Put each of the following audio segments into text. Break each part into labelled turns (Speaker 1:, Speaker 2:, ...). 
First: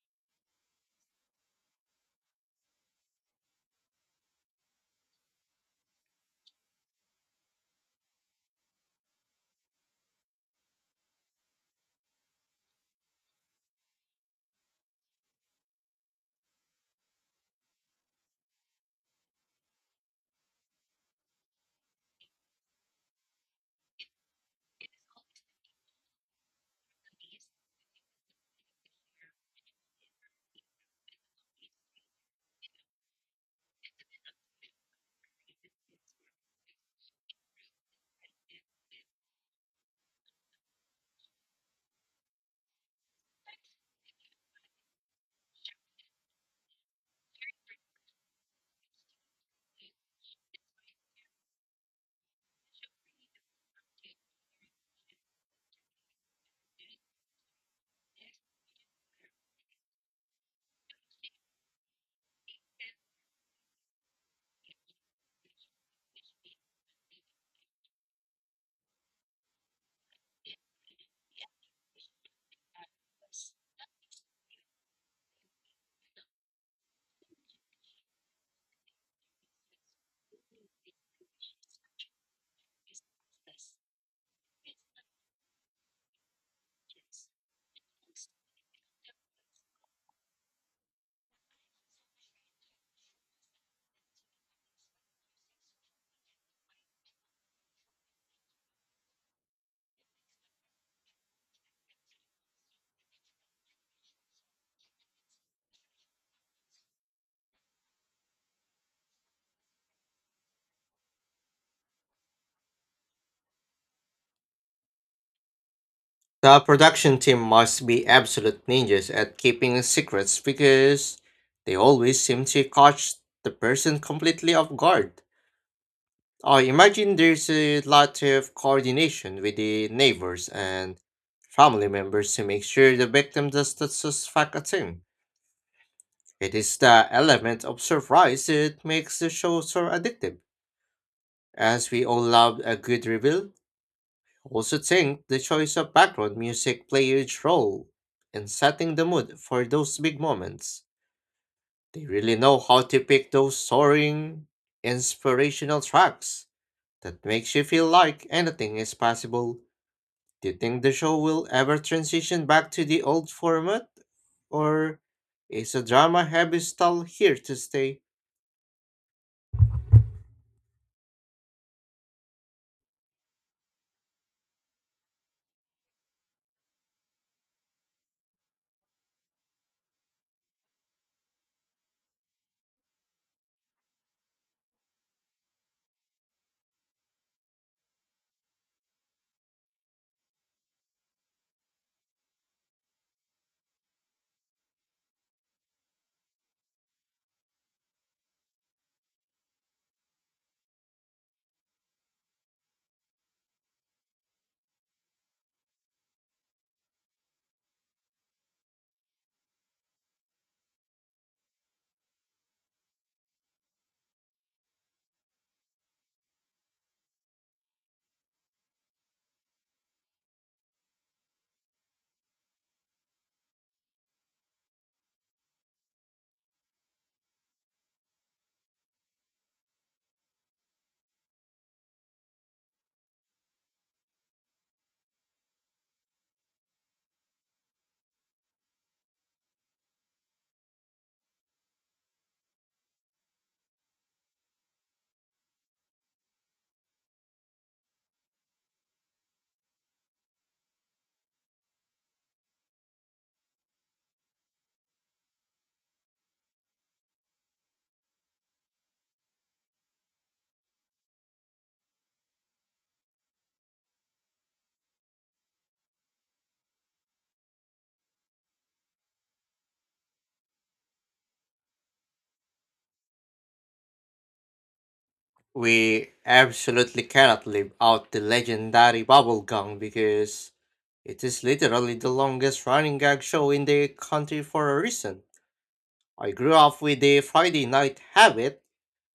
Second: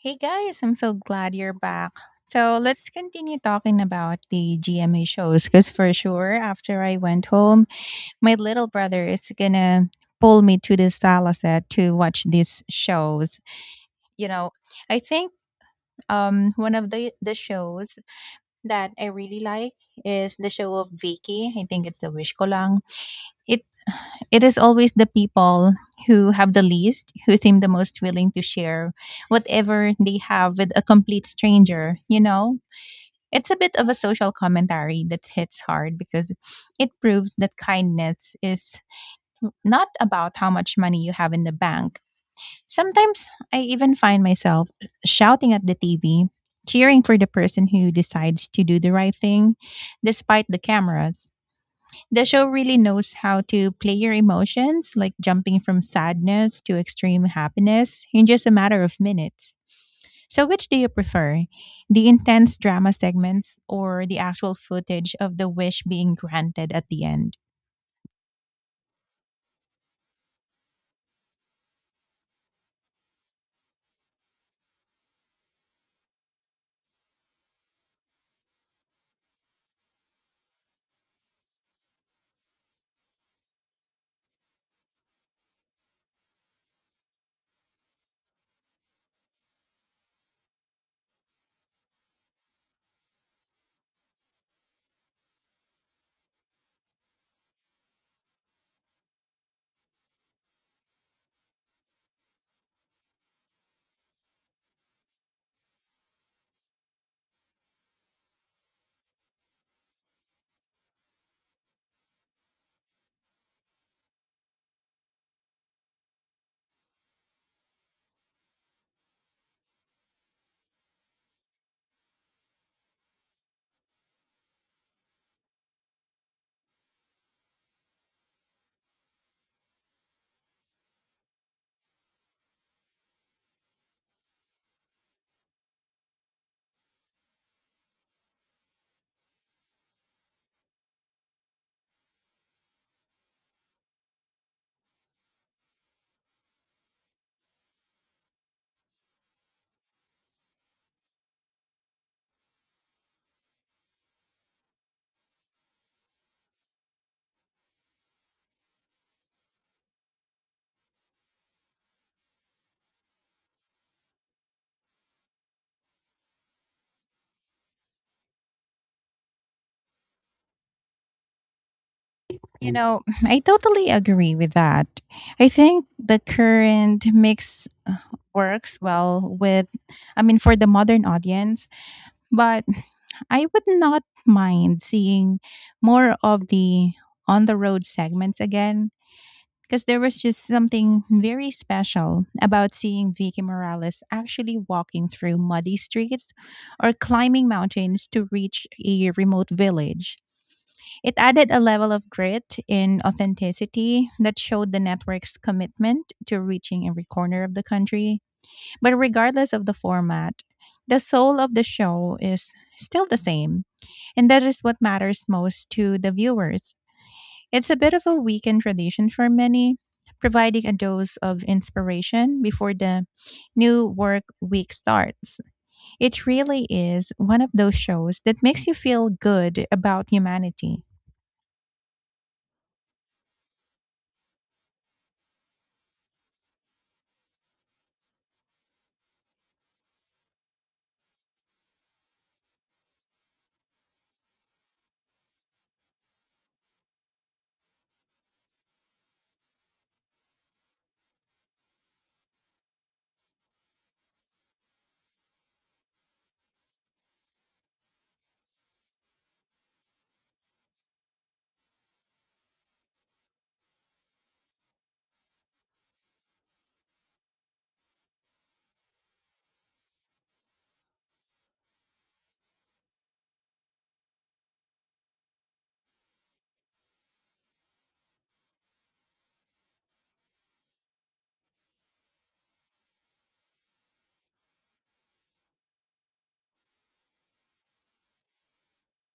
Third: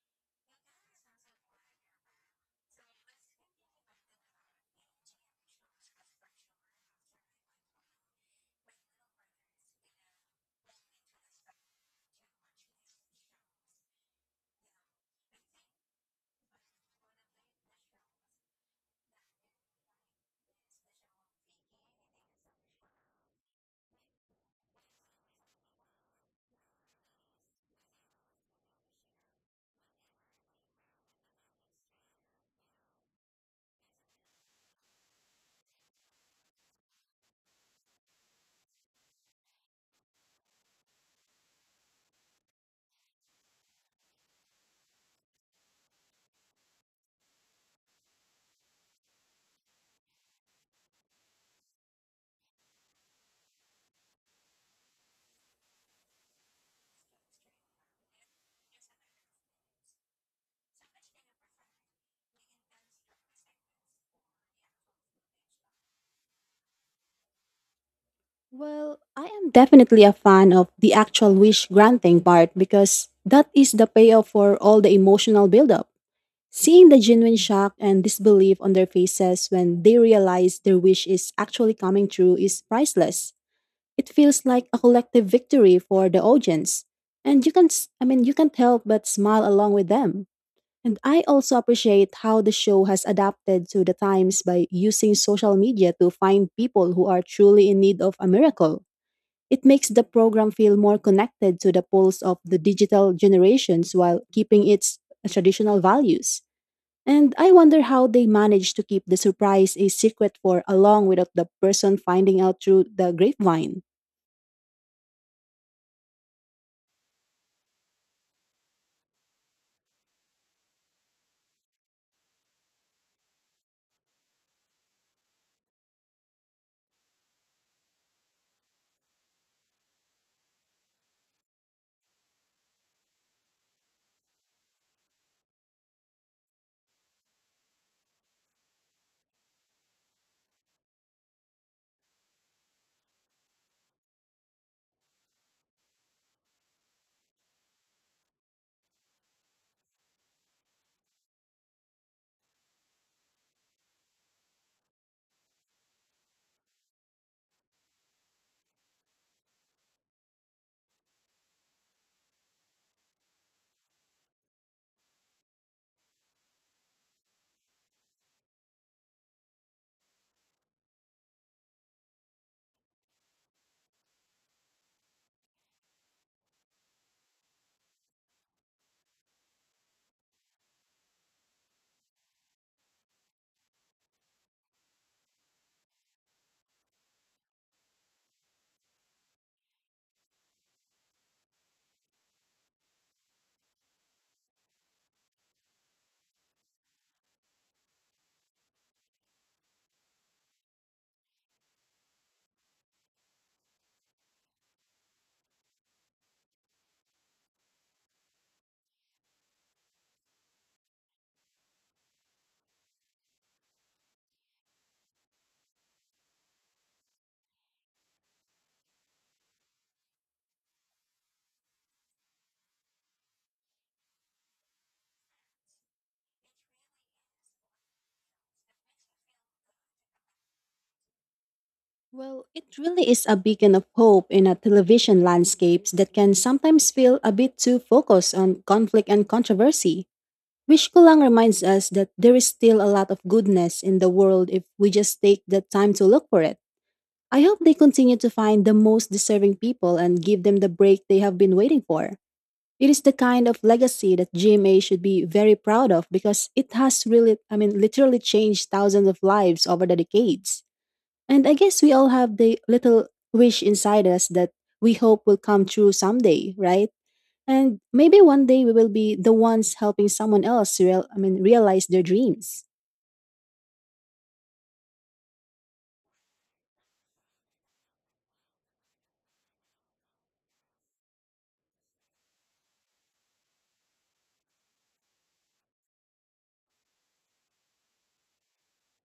Speaker 1: Hey guys, I'm so
Speaker 2: Show of
Speaker 1: glad you're back. So let's
Speaker 2: thinking
Speaker 1: continue talking about the GMA
Speaker 2: and
Speaker 1: shows because
Speaker 2: things
Speaker 1: for
Speaker 2: of
Speaker 1: sure, after I went home, my little
Speaker 2: the
Speaker 1: brother is gonna pull me to the sala set to watch these shows. You know, I think one of the shows that I really like is the show of Vicky. I think it's the Wish Ko Lang. It
Speaker 2: show.
Speaker 1: it is always the people who have the least who seem the most willing to share whatever they have with a complete stranger, you know? It's a bit of a social commentary that hits hard because it proves that kindness is not about how much money you have in the bank. Sometimes I even find myself shouting at the TV, cheering for the person who decides to do the right thing despite the cameras. The show really knows how to play your emotions, like jumping from sadness to extreme happiness in just a matter of minutes. So, which do you prefer? The intense drama segments or the actual footage of the wish being granted at the end?
Speaker 2: Well, I am definitely a fan of the actual wish granting part because that is the payoff for all the emotional buildup. Seeing the genuine shock and disbelief on their faces when they realize their wish is actually coming true is priceless. It feels like a collective victory for the audience. And you can you can't help but smile along with them. And I also appreciate how the show has adapted to the times by using social media to find people who are truly in need of a miracle. It makes the program feel more connected to the pulse of the digital generations while keeping its traditional values. And I wonder how they managed to keep the surprise a secret for along without the person finding out through the grapevine.
Speaker 3: The production team must be absolute ninjas at keeping secrets because they always seem to catch the person completely off guard. I imagine there's a lot of coordination with the neighbors and family members to make sure the victim does not suspect a thing. It is the element of surprise that makes the show so addictive, as we all love a good reveal. I also think the choice of background music play a huge role in setting the mood for those big moments. They really know how to pick those soaring, inspirational tracks that makes you feel like anything is possible. Do you think the show will ever transition back to the old format, or is a drama heavy style here to stay?
Speaker 1: You know, I totally agree with that. I think the current mix works well, for the modern audience, but I would not mind seeing more of the on the road segments again, because there was just something very special about seeing Vicky Morales actually walking through muddy streets or climbing mountains to reach a remote village. It added a level of grit and authenticity that showed the network's commitment to reaching every corner of the country. But regardless of the format, the soul of the show is still the same, and that is what matters most to the viewers. It's a bit of a weekend tradition for many, providing a dose of inspiration before the new work week starts. It really is one of those shows that makes you feel good about humanity.
Speaker 2: Well, it really is a beacon of hope in a television landscapes that can sometimes feel a bit too focused on conflict and controversy. Which Kulang reminds us that there is still a lot of goodness in the world if we just take the time to look for it. I hope they continue to find the most deserving people and give them the break they have been waiting for. It is the kind of legacy that GMA should be very proud of because it has really, I mean, literally changed thousands of lives over the decades. And I guess we all have the little wish inside us that we hope will come true someday, right? And maybe one day we will be the ones helping someone else realize their dreams.
Speaker 3: We absolutely cannot live out the legendary bubblegum because it is literally the longest running gag show in the country for a reason. I grew up with the Friday night habit,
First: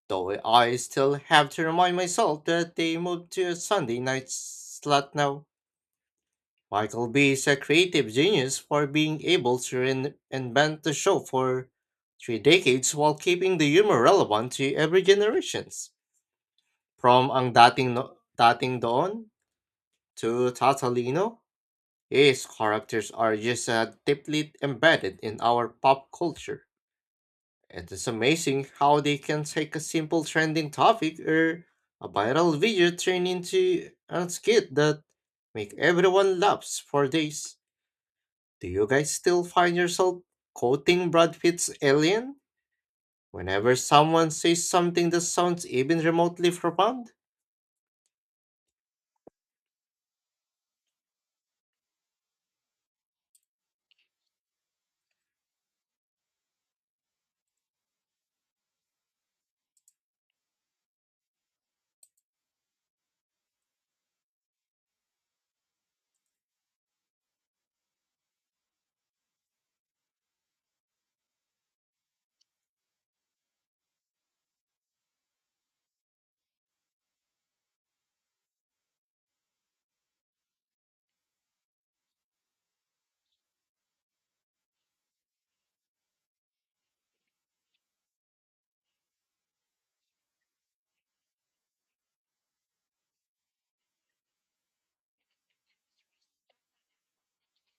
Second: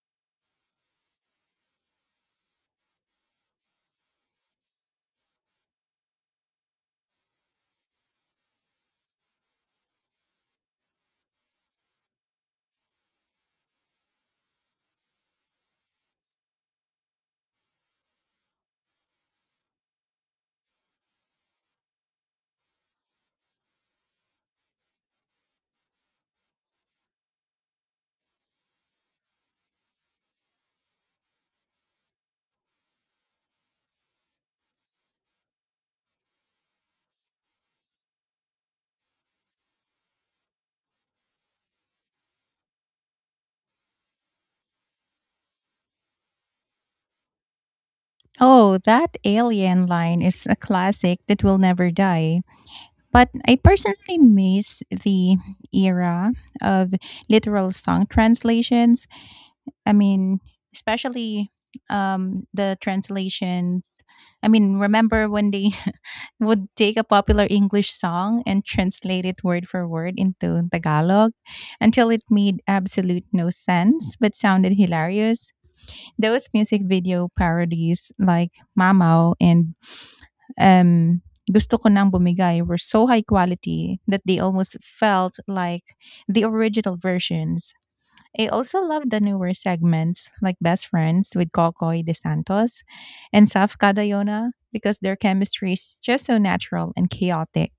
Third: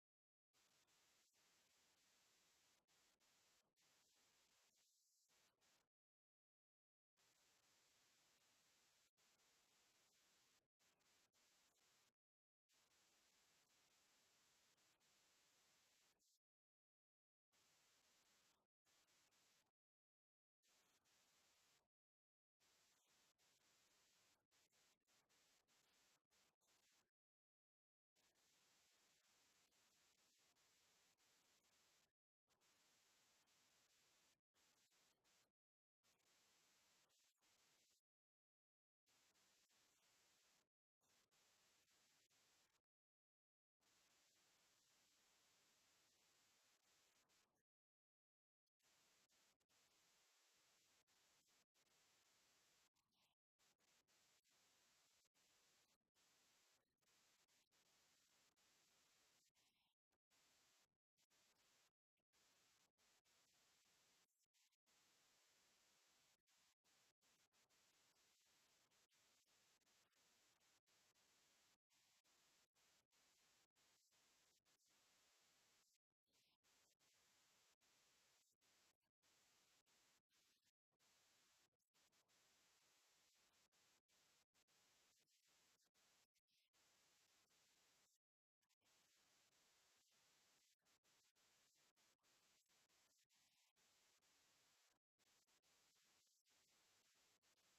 Speaker 3: though I still have to remind myself that they moved to a Sunday night slot now. Michael B is a creative genius for being able to invent the show for three decades while keeping the humor relevant to every generations. From ang dating no, dating Doon to Tatalino, his characters are just deeply embedded in our pop culture. It is amazing how they can take a simple trending topic or a viral video turn into a skit that make everyone laugh for days. Do you guys still find yourself quoting Brad Pitt's Alien whenever someone says something that sounds even remotely profound?
Speaker 1: Oh, that alien line is a classic that will never die. But I personally miss the era of literal song translations I mean, especially um the translations. I mean, remember when they would take a popular English song and translate it word for word into Tagalog until it made absolute no sense but sounded hilarious. Those music video parodies like Mamaw and um Gusto ko nang bumigay were so high quality that they almost felt like the original versions. I also love the newer segments like Best Friends with Kokoy De Santos and Saf Cadayona because their chemistry is just so natural and chaotic.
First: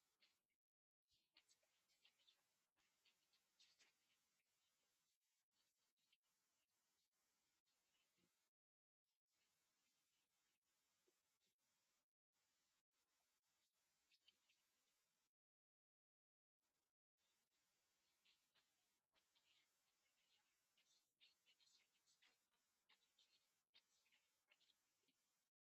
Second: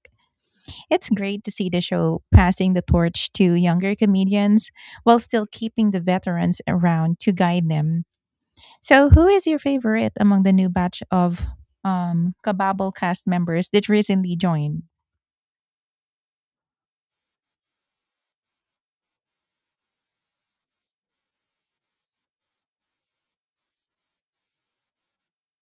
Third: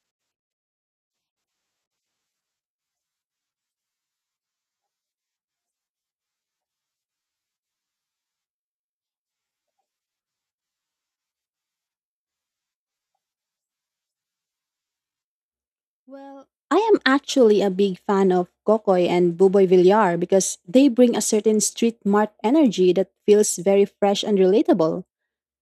Speaker 1: It's great to see the show passing the torch to younger comedians while still keeping the veterans around to guide them. So, who is your favorite among the new batch of Kababble cast members that recently joined?
Speaker 2: Well, I am actually a big fan of Kokoy and Buboy Villar because they bring a certain street mart energy that feels very fresh and relatable.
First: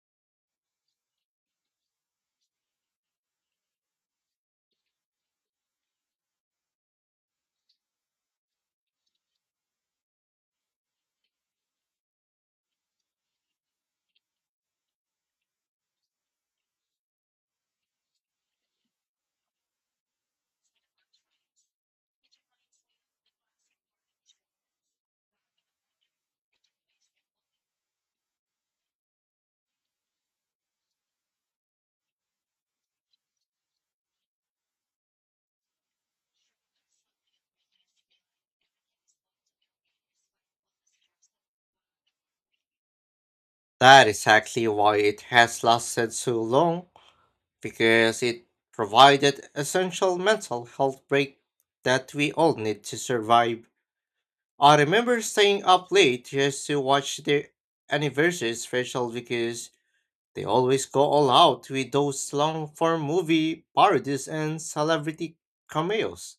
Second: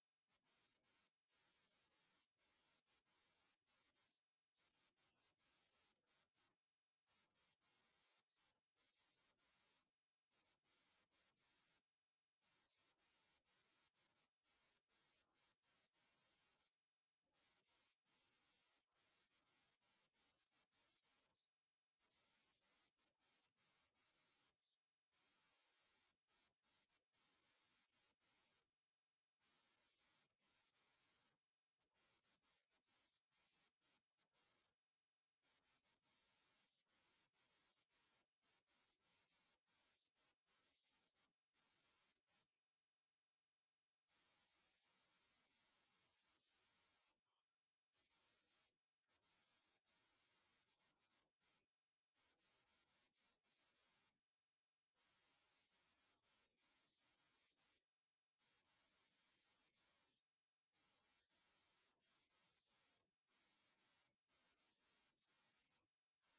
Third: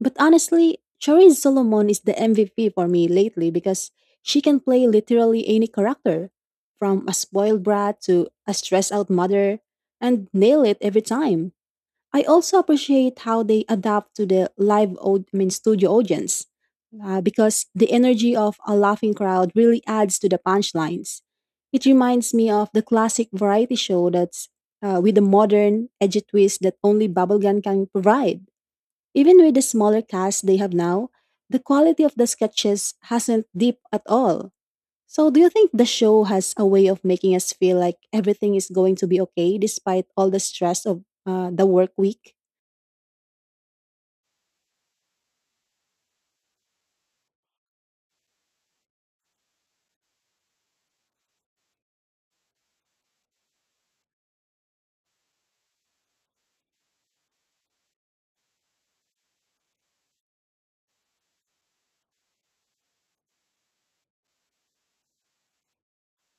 Speaker 2: But honestly, Charisse Solomon is the MVP for me lately because she can play literally any character, from a spoiled brat to a stressed out mother, and nail it every time. I also appreciate how they adapt to the live, studio audience, because the energy of a laughing crowd really adds to the punchlines. It reminds me of the classic variety show that's with a modern edgy twist that only bubblegum can provide. Even with the smaller cast they have now, the quality of the sketches hasn't dipped at all. So, do you think the show has a way of making us feel like everything is going to be okay despite all the stress of the work week?
Speaker 3: That is exactly why it has lasted so long, because it provided essential mental health break that we all need to survive. I remember staying up late just to watch the anniversary special because they always go all out with those long form movie parodies and celebrity cameos.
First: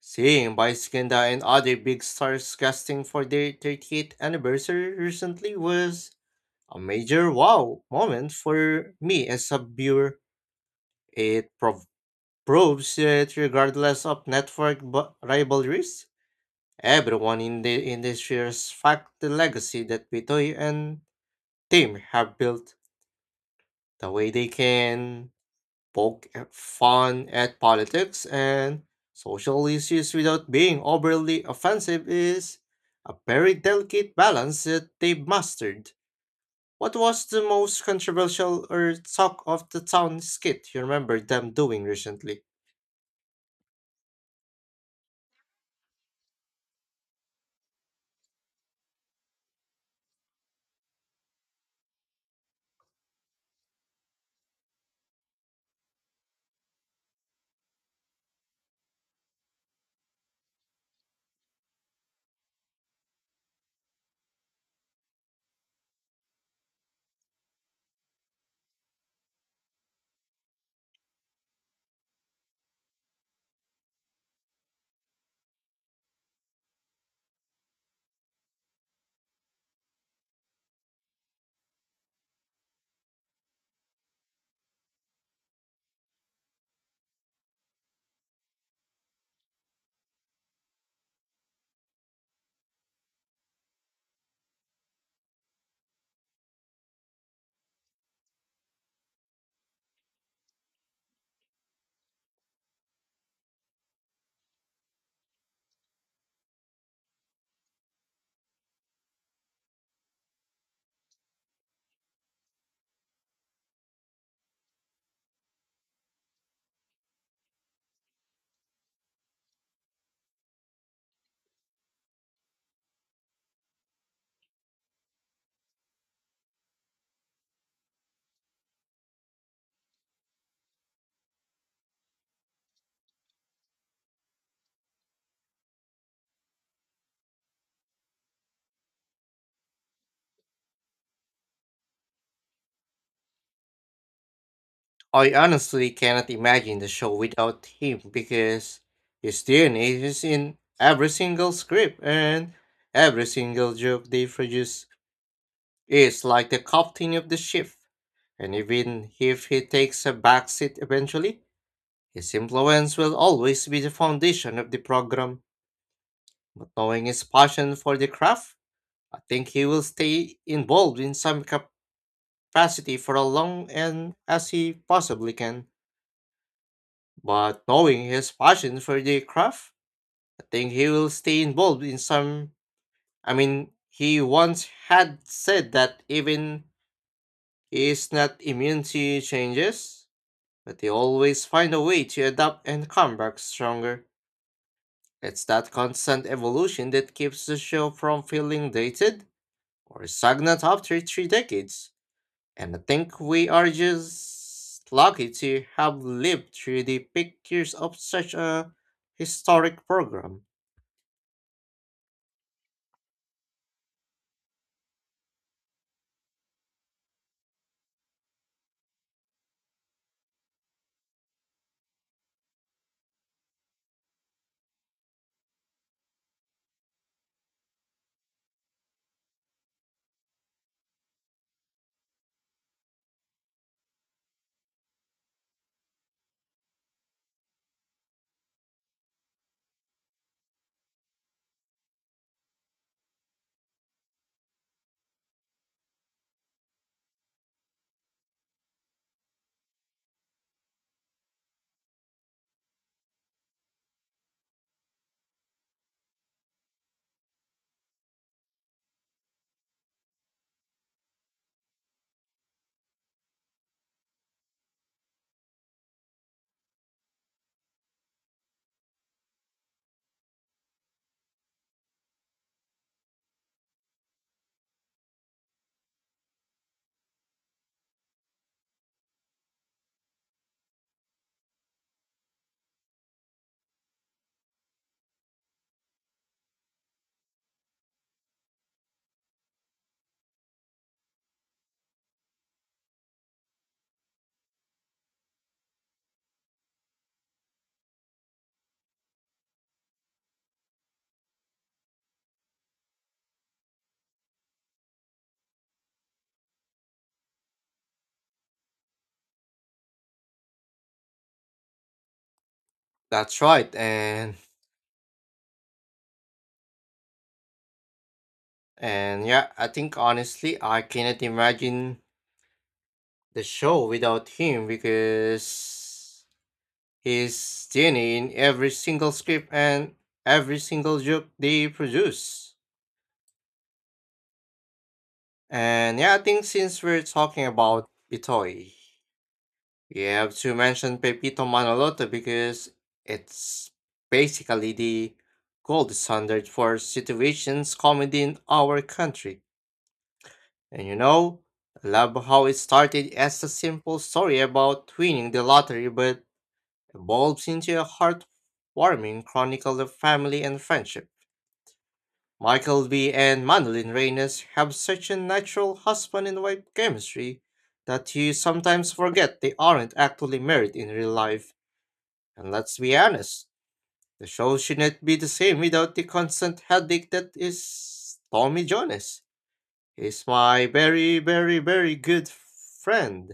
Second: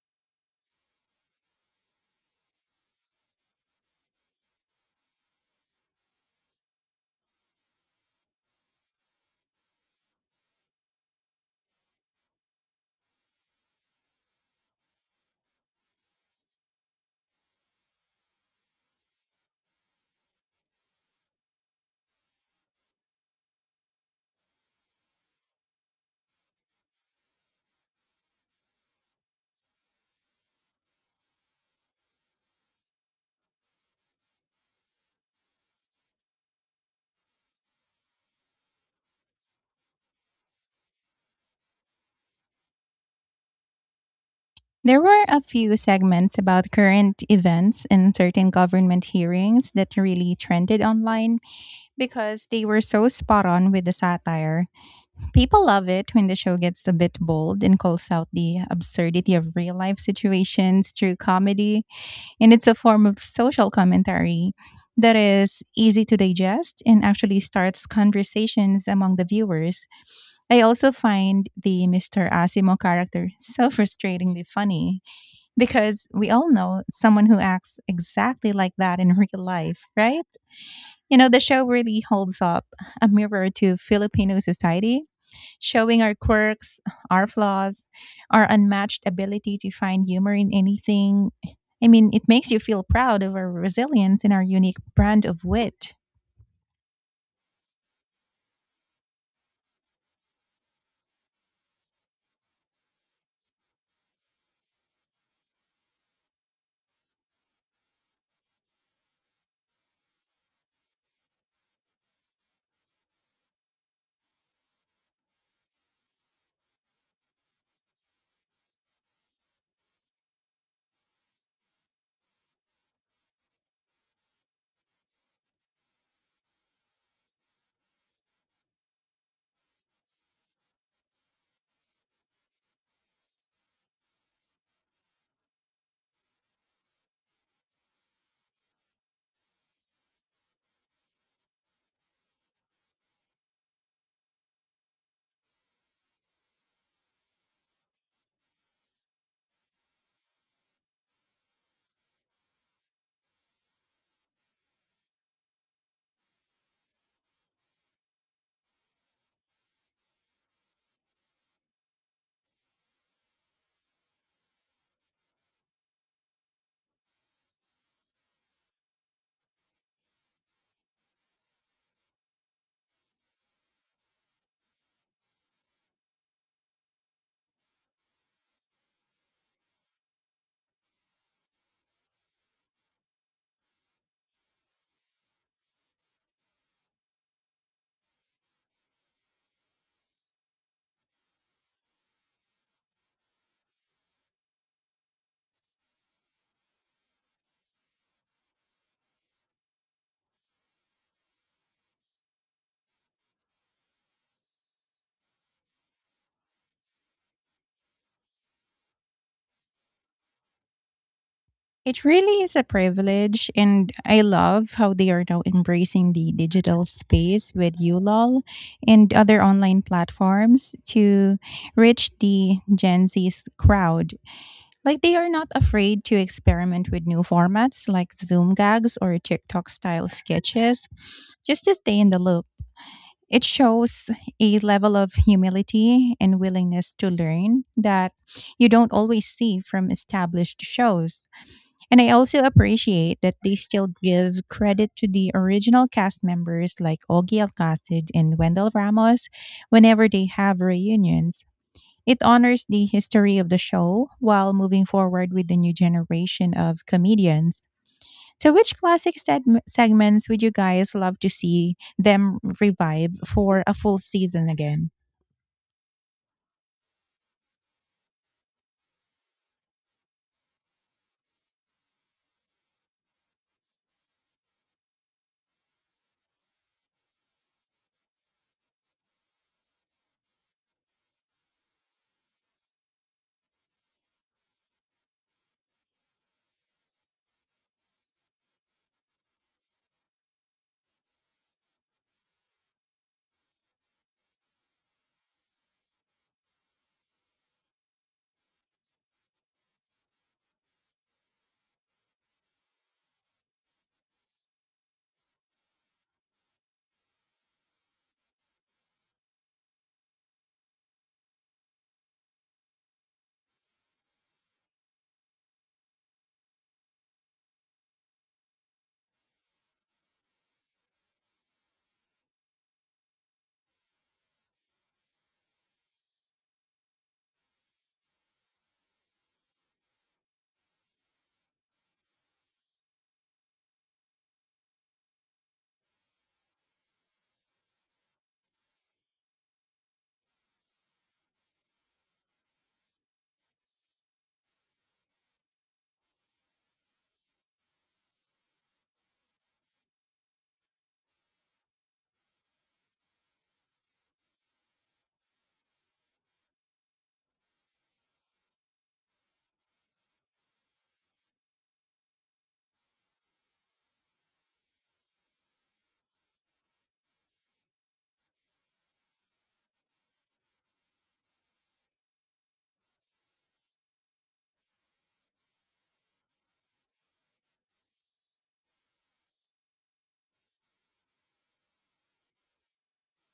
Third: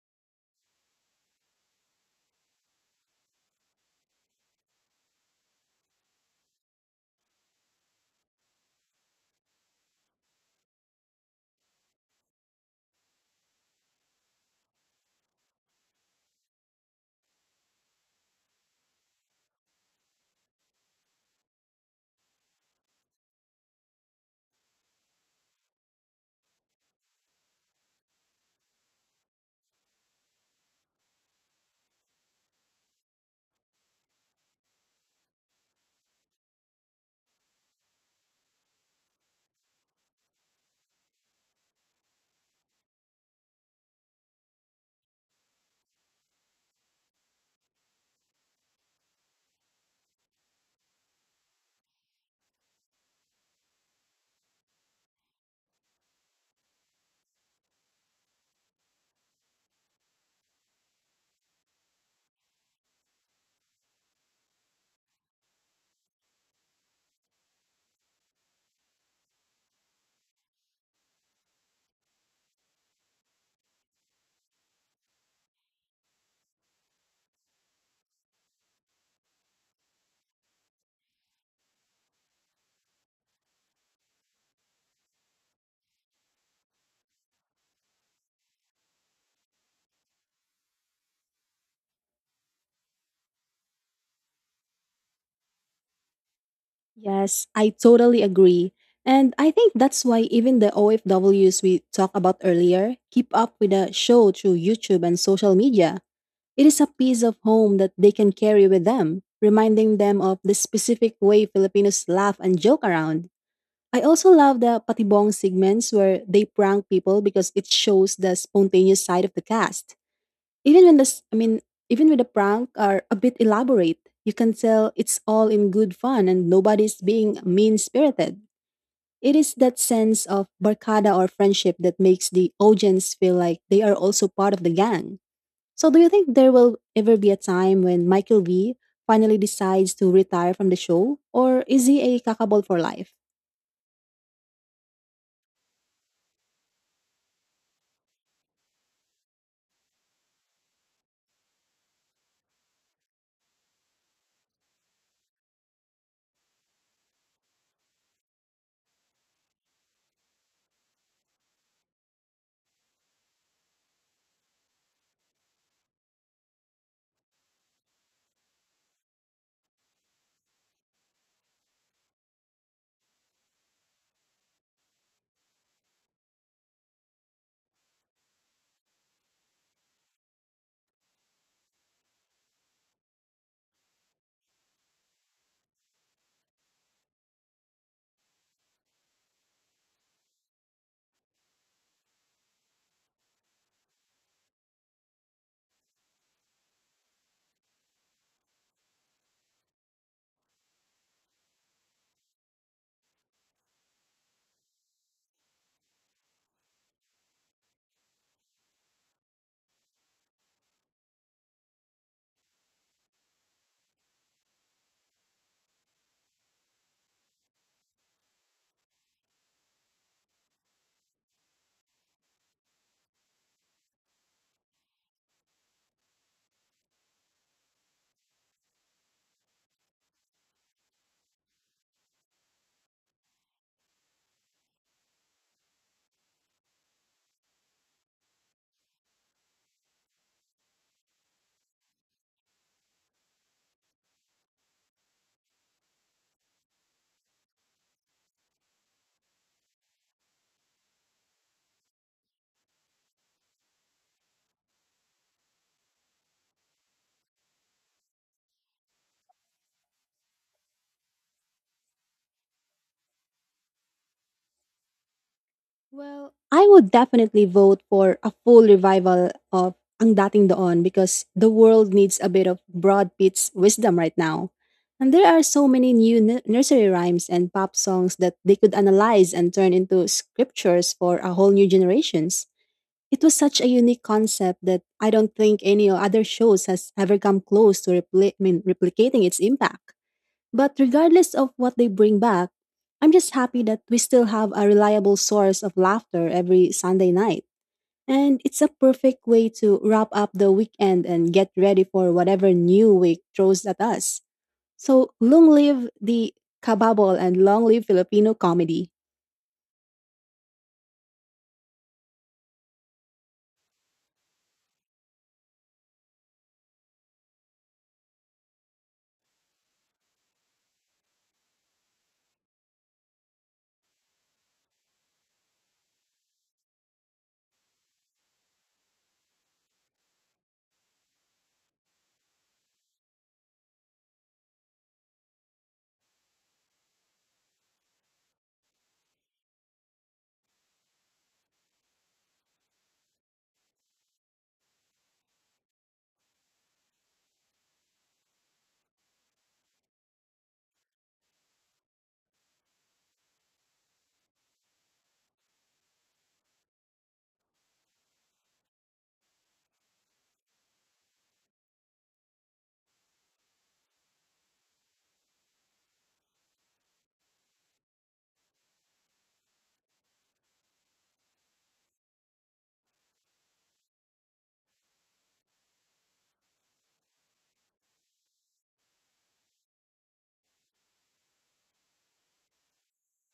Speaker 3: Seeing Bioskinda and other big stars casting for their 38th anniversary recently was a major wow moment for me as a viewer. It prov- proves that regardless of network rivalries, everyone in the industry respects the legacy that Bitoy and team have built. The way they can fun at politics and social issues without being overly offensive is a very delicate balance that they've mastered. What was the most controversial or talk of the town skit you remember them doing recently?
Speaker 1: There were a few segments about current events and certain government hearings that really trended online because they were so spot on with the satire. People love it when the show gets a bit bold and calls out the absurdity of real life situations through comedy, and it's a form of social commentary that is easy to digest and actually starts conversations among the viewers. I also find the Mr. Asimo character so frustratingly funny because we all know someone who acts exactly like that in real life, right? You know, the show really holds up a mirror to Filipino society, showing our quirks, our flaws, our unmatched ability to find humor in anything. I mean, it makes you feel proud of our resilience and our unique brand of wit.
Speaker 2: Yes, I totally agree. And I think that's why even the OFWs we talked about earlier keep up with the show through YouTube and social media. It is a piece of home that they can carry with them, reminding them of the specific way Filipinos laugh and joke around. I also love the patibong segments where they prank people because it shows the spontaneous side of the cast. Even when this, I mean, Even when the prank are a bit elaborate, you can tell it's all in good fun and nobody's being mean spirited. It is that sense of barkada or friendship that makes the audience feel like they are also part of the gang. So, do you think there will ever be a time when Michael V finally decides to retire from the show, or is he a kakabol for life?
Speaker 3: I honestly cannot imagine the show without him because his DNA is in every single script and every single joke they produce is like the captain of the ship. And even if he takes a backseat eventually, his influence will always be the foundation of the program. But knowing his passion for the craft, I think he will stay involved in some capacity for a long and as he possibly can. But knowing his passion for the craft, I think he will stay involved in some. I mean, he once had said that even he is not immune to changes, but he always find a way to adapt and come back stronger. It's that constant evolution that keeps the show from feeling dated or stagnant after three decades. And I think we are just lucky to have lived through the peak years of such a historic program.
Speaker 1: It really is a privilege, and I love how they are now embracing the digital space with ULOL and other online platforms to reach the Gen Z's crowd. Like, they are not afraid to experiment with new formats like Zoom gags or TikTok style sketches just to stay in the loop. It shows a level of humility and willingness to learn that you don't always see from established shows. And I also appreciate that they still give credit to the original cast members like Ogie Alcacid and Wendell Ramos whenever they have reunions. It honors the history of the show while moving forward with the new generation of comedians. So, which classic segments would you guys love to see them revive for a full season again?
Speaker 2: Well, I would definitely vote for a full revival of Ang Dating Doon because the world needs a bit of Broad Pitt's wisdom right now. And there are so many new nursery rhymes and pop songs that they could analyze and turn into scriptures for a whole new generations. It was such a unique concept that I don't think any other shows has ever come close to replicating its impact. But regardless of what they bring back, I'm just happy that we still have a reliable source of laughter every Sunday night. And it's a perfect way to wrap up the weekend and get ready for whatever new week throws at us. So long live the kababol and long live Filipino comedy.
Speaker 3: That's right, and yeah, I think honestly I cannot imagine the show without him because he's DNA in every single script and every single joke they produce. And yeah, I think since we're talking about Bitoy, you have to mention Pepito Manoloto because it's basically the gold standard for situations comedy in our country. And you know, I love how it started as a simple story about winning the lottery but evolves into a heartwarming chronicle of family and friendship. Michael B. and Madeline Reyes have such a natural husband and wife chemistry that you sometimes forget they aren't actually married in real life. And let's be honest, the show shouldn't be the same without the constant headache that is Tommy Jones. He's my very, very, very good friend.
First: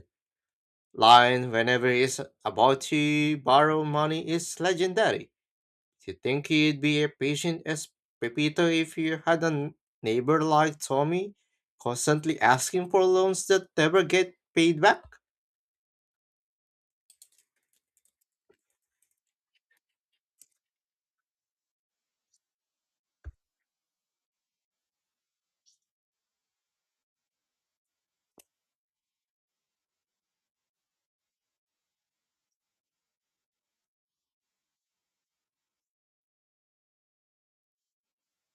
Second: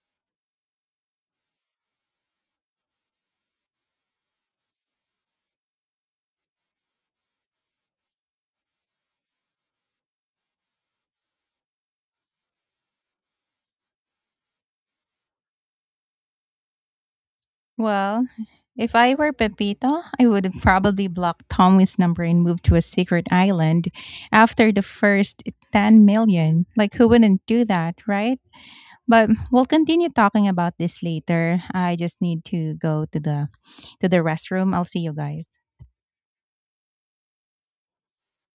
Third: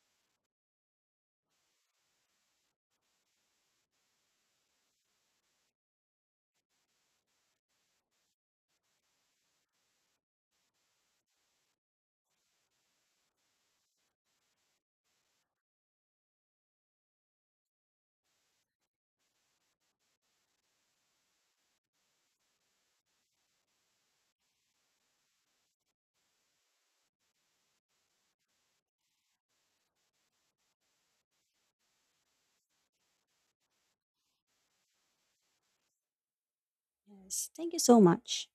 Speaker 3: Line whenever he's about to borrow money is legendary. Do you think he'd be as patient as Pepito if you had a neighbor like Tommy, constantly asking for loans that never get paid back?
Speaker 1: Well, if I were Pepito, I would have probably block Tommy's number and move to a secret island after the first 10 million. Like, who wouldn't do that, right? But we'll continue talking about this later. I just need to go to the restroom. I'll see you guys.
Speaker 2: Yes, thank you so much.